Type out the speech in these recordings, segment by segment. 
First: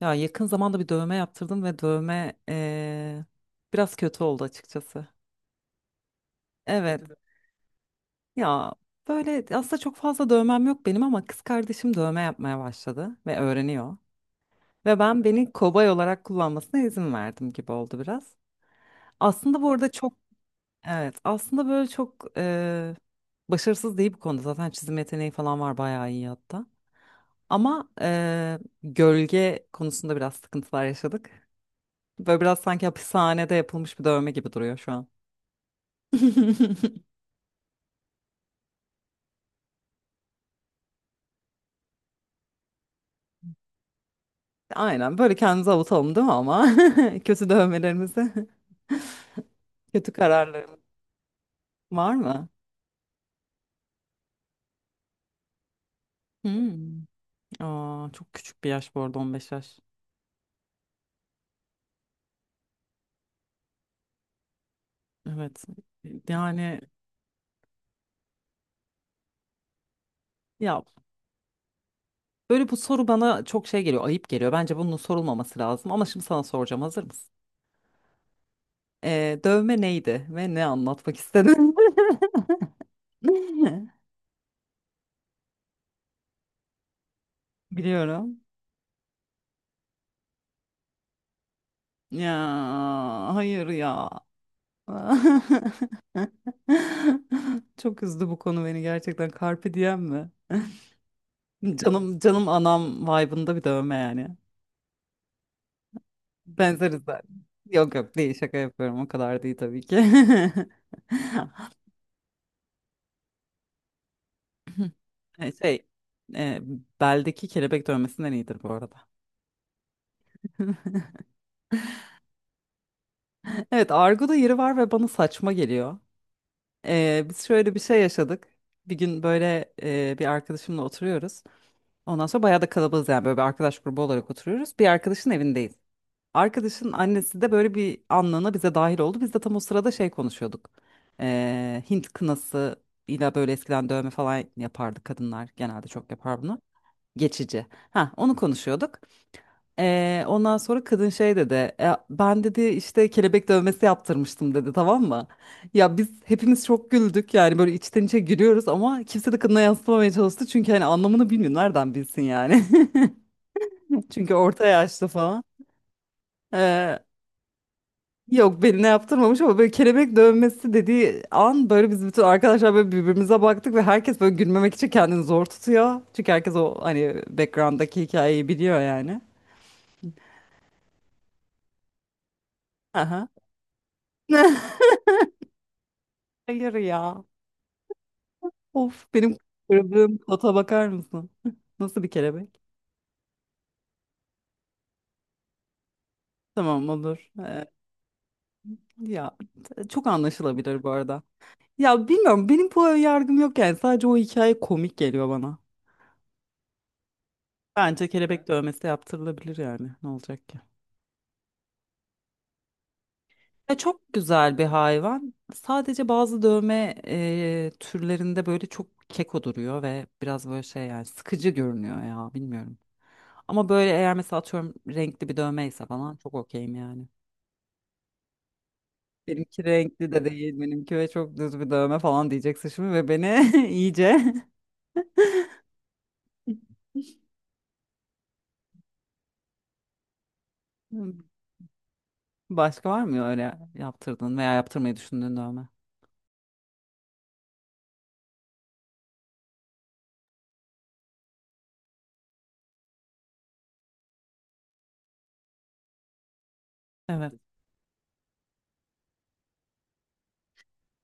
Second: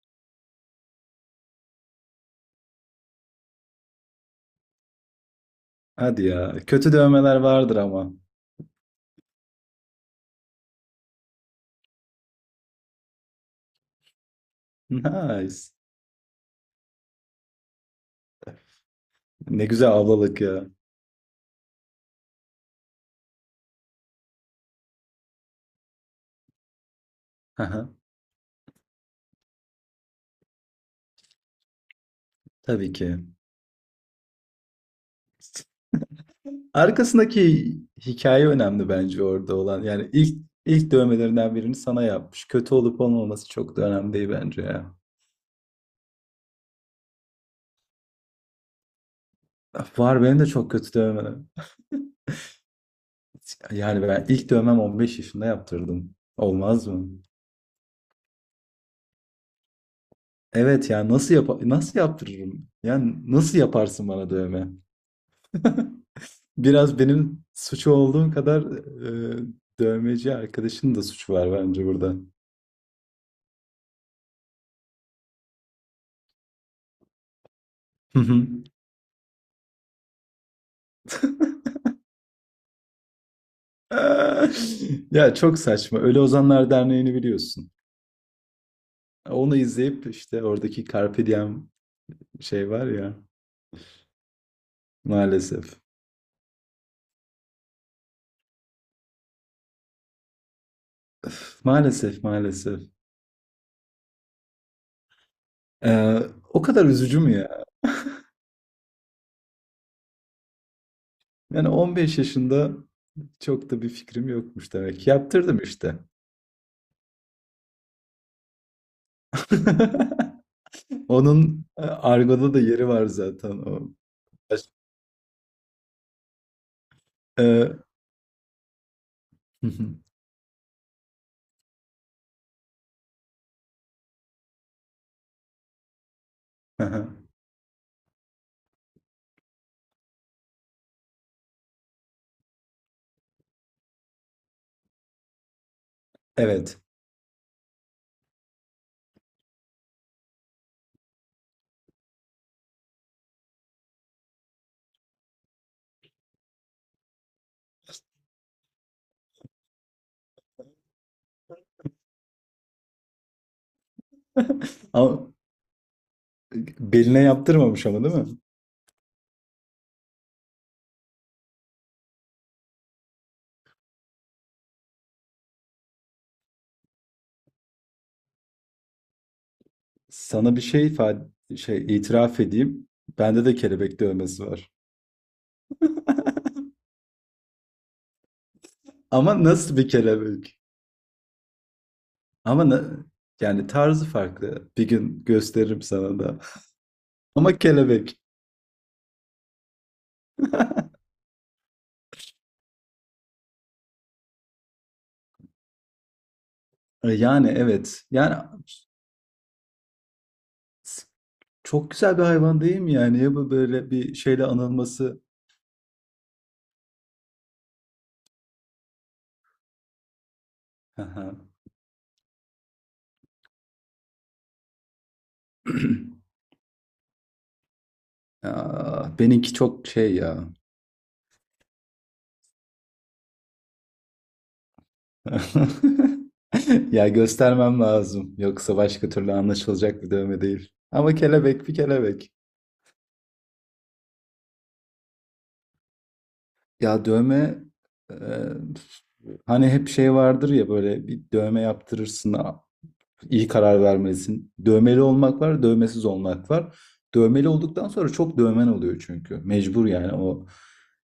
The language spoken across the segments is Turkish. Ya yakın zamanda bir dövme yaptırdım ve dövme biraz kötü oldu açıkçası. Hadi ya. Kötü Evet. dövmeler vardır ama. Ya böyle aslında çok fazla dövmem yok benim ama kız kardeşim dövme yapmaya başladı ve öğreniyor. Ve ben beni Nice. kobay olarak kullanmasına izin verdim gibi oldu biraz. Aslında Ne bu arada güzel çok ablalık ya. evet aslında böyle çok başarısız değil bu konuda. Zaten çizim yeteneği falan var bayağı iyi hatta. Aha. Ama gölge konusunda biraz sıkıntılar yaşadık. Böyle biraz sanki Tabii ki. hapishanede yapılmış bir dövme gibi duruyor şu an. Arkasındaki hikaye önemli bence orada olan. Yani ilk dövmelerinden birini sana yapmış. Kötü olup olmaması çok da önemli değil bence ya. Aynen böyle kendimizi avutalım değil mi ama? Kötü dövmelerimizi, kötü Var benim de çok kararlarımız kötü dövmelerim. var mı? Yani ben ilk dövmem 15 yaşında yaptırdım. Olmaz Hmm. mı? Aa, çok küçük bir yaş bu arada 15 yaş. Evet ya nasıl yap nasıl yaptırırım? Yani nasıl yaparsın bana dövme? Evet. Yani Biraz benim suçu olduğum kadar e, dövmeci ya arkadaşın da suçu var bence burada. böyle bu soru bana çok şey geliyor, ayıp geliyor. Bence bunun sorulmaması lazım ama şimdi sana soracağım. Hazır mısın? Hı hı. Dövme neydi ve ne anlatmak istedin? Ya çok saçma. Ölü Ozanlar Derneği'ni biliyorsun. Biliyorum. Onu izleyip işte oradaki Carpe Diem Ya şey var ya, hayır ya. maalesef. Çok üzdü bu konu beni gerçekten. Carpe diem mi? Öf, Canım maalesef, canım maalesef. anam vibe'ında bir dövme yani. Ee, O kadar Benzeriz üzücü mü zaten. ya? Yok yok değil şaka yapıyorum o kadar değil tabii ki. Yani 15 yaşında çok da bir fikrim yokmuş demek ki. Yaptırdım Şey işte. e, beldeki kelebek dövmesinden iyidir bu arada. Onun argoda da yeri var zaten. Evet O. argoda yeri Baş- var ve bana saçma geliyor. Biz şöyle bir Ee, şey yaşadık. Bir gün böyle bir arkadaşımla oturuyoruz. Ondan sonra bayağı da kalabalığız yani böyle bir arkadaş grubu olarak oturuyoruz. Bir arkadaşın evindeyiz. Arkadaşın Hı. annesi de böyle bir anlığına bize dahil oldu. Biz de tam o sırada şey konuşuyorduk. Hint kınası ile böyle eskiden dövme falan yapardı kadınlar. Genelde çok yapar bunu. Evet. Geçici. Ha onu konuşuyorduk. Ondan sonra kadın şey dedi. "E, ben dedi işte kelebek dövmesi yaptırmıştım dedi tamam mı? Ya biz hepimiz çok güldük yani böyle içten içe gülüyoruz ama kimse de kadına yansıtmamaya çalıştı. Çünkü hani anlamını bilmiyor nereden bilsin yani. Çünkü orta yaşlı Ama falan. Ee, beline yaptırmamış ama değil mi? Yok beline yaptırmamış ama böyle kelebek dövmesi dediği an böyle biz bütün arkadaşlar böyle birbirimize baktık ve herkes böyle gülmemek için kendini zor tutuyor. Çünkü herkes o hani background'daki hikayeyi biliyor yani. Sana bir şey ifade, şey itiraf edeyim. Aha. Bende de kelebek dövmesi var. Hayır ya. Of benim Ama nasıl bir kırdığım kota kelebek? bakar mısın? Nasıl bir kelebek? Ama na- yani tarzı farklı. Bir gün gösteririm sana da. Tamam olur. Ama kelebek. Ya çok anlaşılabilir bu arada. Ya bilmiyorum benim bu yargım yok yani sadece o hikaye komik geliyor bana. Yani evet. Bence Yani kelebek dövmesi yaptırılabilir yani ne olacak ki? s- çok güzel bir hayvan değil mi yani? Ya bu Ya böyle çok bir şeyle güzel bir anılması. hayvan. Sadece bazı dövme türlerinde böyle çok keko duruyor ve biraz böyle şey Hı yani hı. sıkıcı görünüyor ya bilmiyorum. Ama böyle eğer mesela atıyorum renkli bir dövmeyse falan çok okeyim yani. Benimki Benimki çok renkli şey de ya. değil. Benimki ve çok düz bir dövme falan diyeceksin şimdi ve beni iyice Ya göstermem lazım. Yoksa başka türlü anlaşılacak bir dövme değil. Ama kelebek bir kelebek. başka var mı öyle yaptırdın veya yaptırmayı düşündüğün dövme? Ya dövme, e, hani hep şey vardır ya, böyle bir dövme yaptırırsın a- iyi karar vermelisin. Dövmeli olmak var, dövmesiz olmak var. Evet. Dövmeli olduktan sonra çok dövmen oluyor çünkü. Mecbur yani o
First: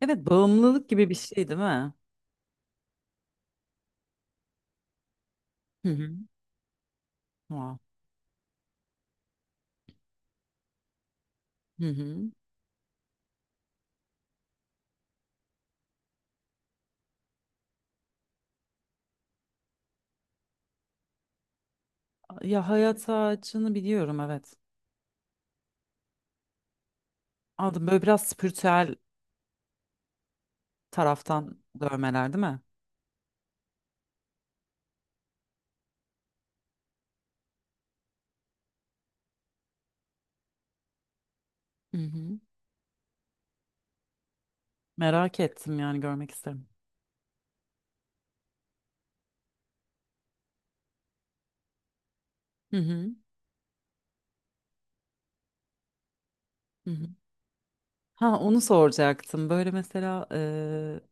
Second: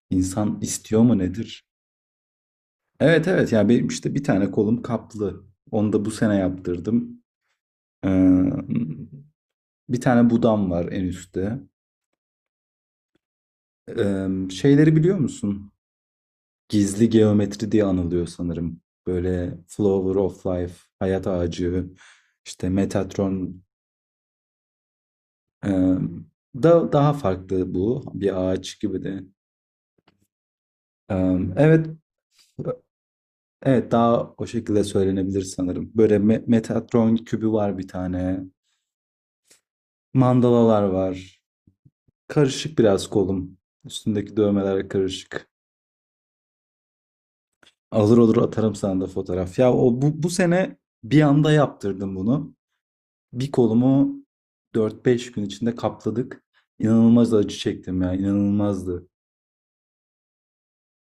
Evet, insan bağımlılık istiyor gibi bir mu şey değil nedir? mi? Evet, evet, yani benim işte bir tane kolum kaplı. Hı Onu da bu hı. sene yaptırdım. Wow. Ee, Bir tane budam var en üstte. Hı hı. Şeyleri biliyor musun? Gizli geometri diye anılıyor sanırım. Böyle Flower of Life, Hayat Ağacı, Ya işte hayat Metatron. ağacını biliyorum evet. ee, Daha farklı Aldım böyle bu. biraz Bir ağaç spiritüel gibi de. Taraftan Evet, dövmeler değil mi? evet, daha o şekilde söylenebilir sanırım. Böyle Me- Metatron kübü var bir tane. Mandalalar var. Hı hı. Karışık biraz kolum. Üstündeki dövmeler Merak karışık. ettim yani görmek isterim. Alır olur atarım sana da fotoğraf. Ya o bu, bu sene bir anda yaptırdım bunu. Hı hı. Bir kolumu dört beş gün içinde kapladık. Hı hı. İnanılmaz acı çektim ya, Ha onu inanılmazdı. soracaktım. Böyle mesela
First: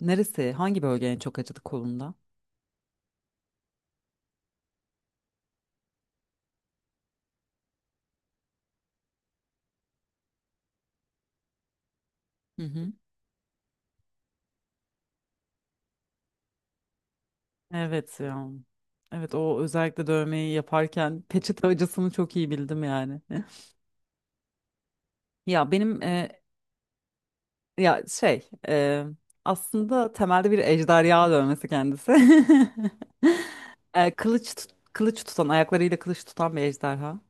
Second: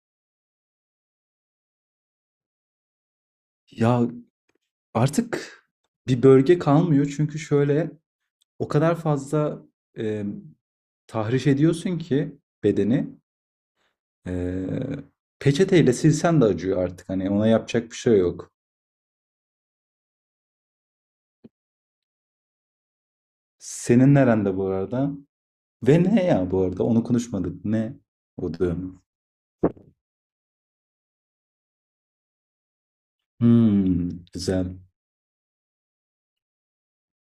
neresi, hangi bölge en çok acıdı kolunda? Ya artık bir bölge kalmıyor çünkü şöyle o kadar fazla e, tahriş ediyorsun ki Hı hı. bedeni, e, peçeteyle silsen de acıyor artık. Hani ona yapacak bir şey Evet ya. yok. Evet o özellikle dövmeyi yaparken peçete acısını çok iyi bildim yani. Senin nerende bu arada? Ya benim Ve ne e, ya bu arada? Onu konuşmadık. Ne ya şey o dövme? e, Aslında temelde bir ejderha dövmesi kendisi. Hmm, güzel. Kılıç tutan ayaklarıyla kılıç tutan bir ejderha.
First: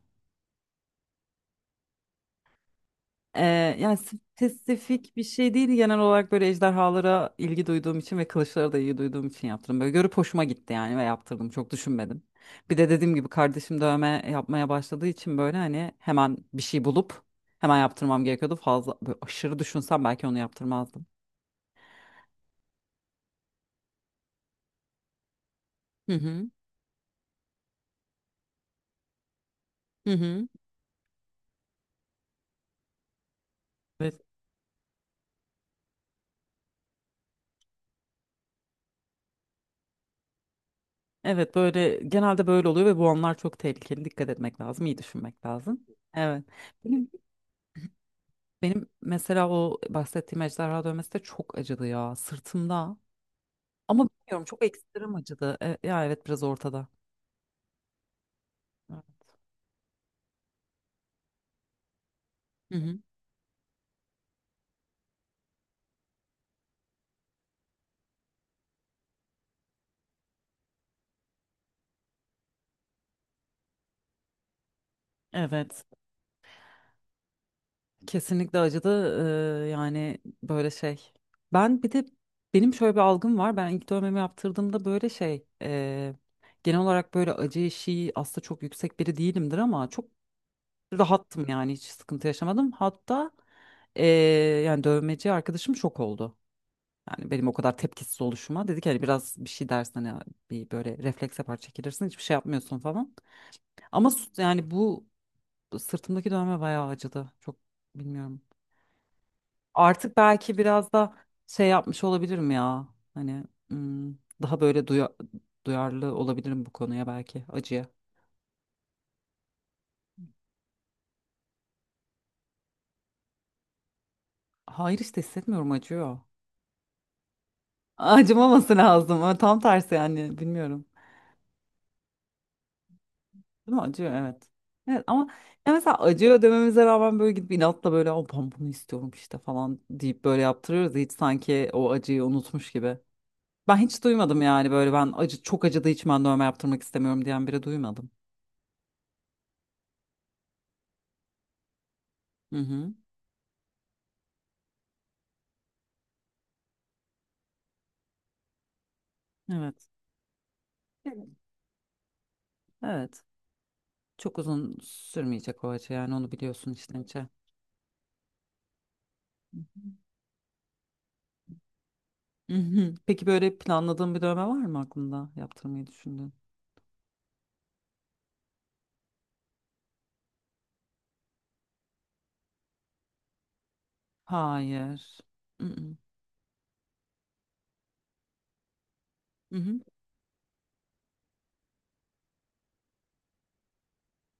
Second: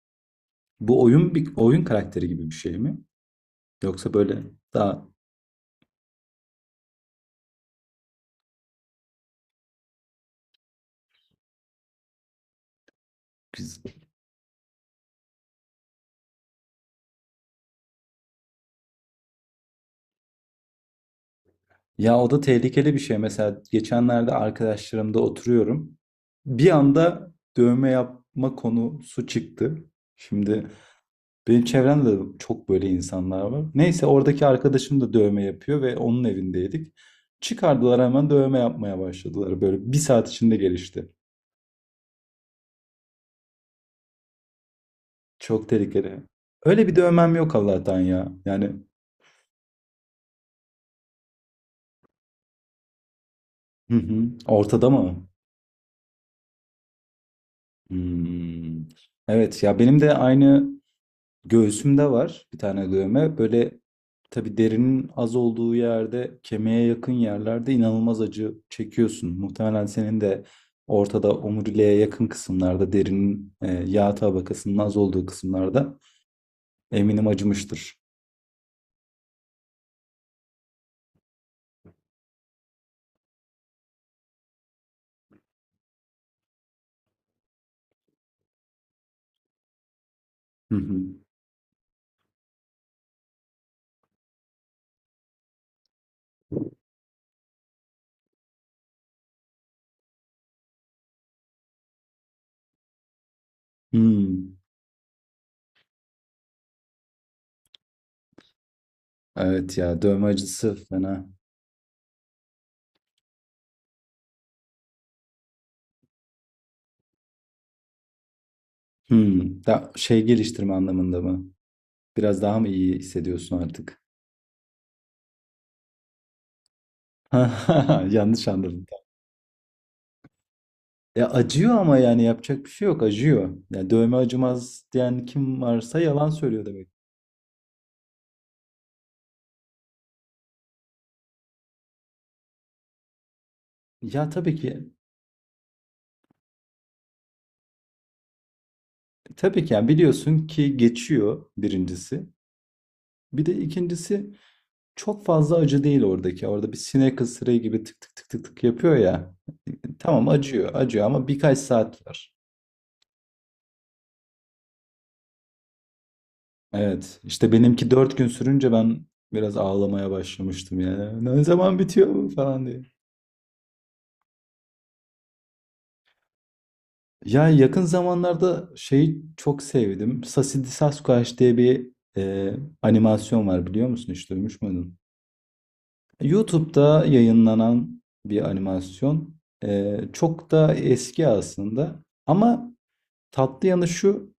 Bu oyun bir oyun karakteri gibi bir şey mi? Ee, Yani Yoksa böyle daha spesifik bir şey değil genel olarak böyle ejderhalara ilgi duyduğum için ve kılıçlara da ilgi duyduğum için yaptım. Böyle görüp hoşuma gitti yani ve yaptırdım çok düşünmedim. Bir de dediğim gibi kardeşim güzel. dövme yapmaya başladığı için böyle hani hemen bir şey bulup hemen yaptırmam gerekiyordu. Fazla böyle aşırı düşünsem belki onu yaptırmazdım. Ya o da tehlikeli bir şey. Mesela geçenlerde arkadaşlarımda oturuyorum. Hı hı. Bir anda dövme yapma konusu çıktı. Hı hı. Şimdi benim çevremde de çok böyle insanlar var. Neyse, Evet, oradaki arkadaşım da dövme yapıyor ve onun evindeydik. Çıkardılar, hemen dövme yapmaya başladılar. Böyle bir saat içinde gelişti. evet böyle genelde böyle oluyor ve bu anlar çok tehlikeli. Dikkat etmek lazım, iyi düşünmek Çok lazım. tehlikeli. Evet. Öyle bir Benim dövmem yok Allah'tan ya. Yani Benim mesela o bahsettiğim ejderha dövmesi de çok acıdı ya sırtımda. hı Ama hı. bilmiyorum çok Ortada ekstrem mı? acıdı. Ya evet biraz ortada. Hmm. Evet. Evet ya benim de aynı. Göğsümde var bir Hı tane hı. dövme. Böyle tabii derinin az olduğu yerde, kemiğe yakın yerlerde inanılmaz acı çekiyorsun. Muhtemelen senin de ortada omuriliğe yakın kısımlarda, derinin yağ tabakasının az olduğu Evet. kısımlarda eminim acımıştır. Kesinlikle acıdı. Yani böyle şey. Ben bir de benim şöyle bir algım var. Ben ilk dövmemi yaptırdığımda böyle genel olarak böyle acı eşiği aslında çok yüksek biri değilimdir ama çok Hı hı. rahattım yani hiç sıkıntı yaşamadım. Hatta e, yani dövmeci arkadaşım şok oldu. Yani benim o kadar tepkisiz oluşuma. Dedi ki hani biraz bir şey dersen hani bir böyle refleks yapar çekilirsin hiçbir şey yapmıyorsun falan. Ama Hmm. yani bu sırtımdaki dövme bayağı acıdı. Çok bilmiyorum. Evet ya, Artık dövme belki acısı biraz da fena. şey yapmış olabilirim ya. Hani hmm, daha böyle duyarlı olabilirim bu konuya belki acıya. Hmm. Da şey geliştirme anlamında mı? Biraz daha mı iyi hissediyorsun artık? Hayır işte hissetmiyorum acıyor. Yanlış Acımaması anladım. lazım, ama tam tersi yani bilmiyorum. Ya acıyor ama yani yapacak bir şey yok, acıyor. Değil mi? Yani Acıyor dövme evet. acımaz Evet diyen ama kim ya mesela varsa yalan acıyor söylüyor dememize demek. rağmen böyle gidip inatla böyle o ben bunu istiyorum işte falan deyip böyle yaptırıyoruz. Hiç sanki o acıyı unutmuş gibi. Ben hiç Ya duymadım tabii yani ki böyle ben acı çok acıdığı için ben dövme yaptırmak istemiyorum diyen biri duymadım. tabii ki yani biliyorsun ki geçiyor birincisi. Hı hı. Bir de ikincisi, çok fazla acı değil oradaki. Orada bir sinek ısırığı gibi tık tık tık tık tık yapıyor ya. Evet. Tamam, acıyor, acıyor Evet. ama birkaç saat var. Evet. Çok uzun sürmeyecek o acı yani onu biliyorsun içten içe. Evet Hı işte benimki dört gün sürünce ben biraz ağlamaya başlamıştım yani. Ne zaman bitiyor bu hı. Hı falan. hı. Peki böyle planladığın bir dövme var mı aklında yaptırmayı düşündüğün? Ya yakın zamanlarda şeyi çok sevdim. Sassy Sasquatch diye bir e, animasyon var, biliyor musun? Hiç duymuş muydun? Hayır. Hı hı. YouTube'da yayınlanan bir animasyon. Hı hı. E, çok da eski aslında. Ama tatlı yanı şu.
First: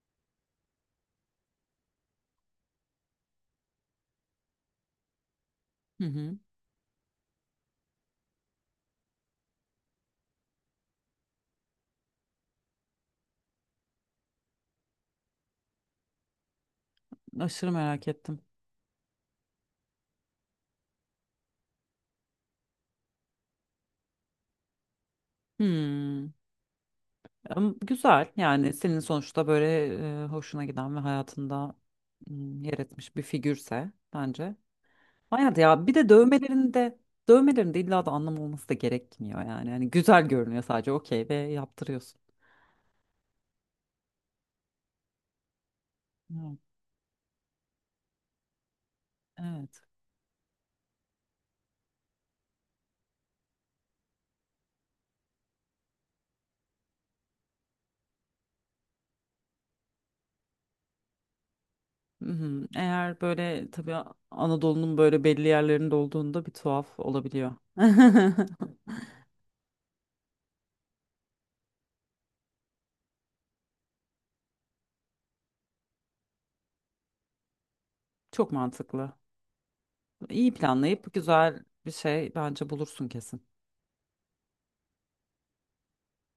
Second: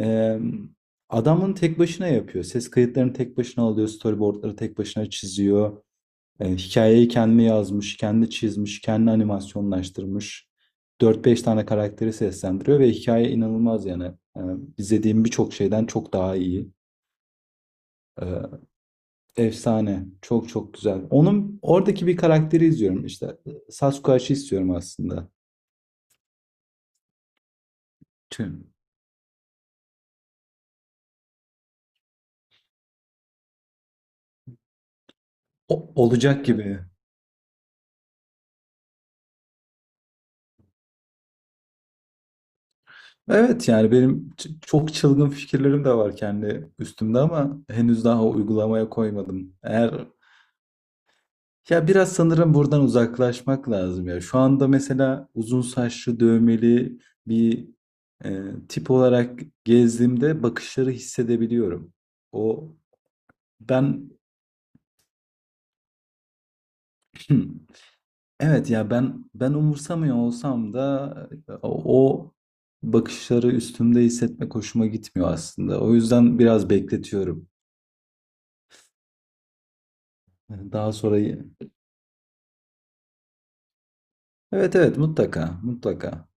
e, Adamın tek başına yapıyor. Ses kayıtlarını tek başına alıyor. Storyboardları tek başına çiziyor. Hı hı. E, hikayeyi kendi yazmış, kendi çizmiş, kendi animasyonlaştırmış. Dört beş tane karakteri seslendiriyor ve hikaye inanılmaz yani. E, izlediğim birçok şeyden çok daha iyi. Aşırı merak ettim. E, Efsane. Çok çok güzel. Onun oradaki bir karakteri izliyorum işte. Sasquatch'ı istiyorum aslında. Hmm. Ama güzel Tüm. yani senin sonuçta böyle hoşuna giden ve hayatında hmm, yer etmiş bir figürse bence. Hayat ya O- bir de olacak gibi. Dövmelerinde illa da anlam olması da gerekmiyor yani. Yani güzel görünüyor sadece okey ve yaptırıyorsun. Evet yani benim ç- çok çılgın fikirlerim de var Evet. kendi üstümde ama henüz daha uygulamaya koymadım. Evet. Eğer. Ya biraz sanırım buradan uzaklaşmak lazım ya. Şu anda mesela uzun saçlı dövmeli bir e, tip olarak gezdiğimde bakışları hissedebiliyorum. Mhm. O Eğer böyle tabii ben Anadolu'nun böyle belli yerlerinde olduğunda bir tuhaf olabiliyor. evet ya, ben umursamıyor olsam da o bakışları üstümde hissetmek hoşuma gitmiyor aslında. O yüzden biraz bekletiyorum. Çok mantıklı. İyi Daha planlayıp sonra, güzel bir şey bence bulursun kesin. evet, evet, mutlaka, mutlaka.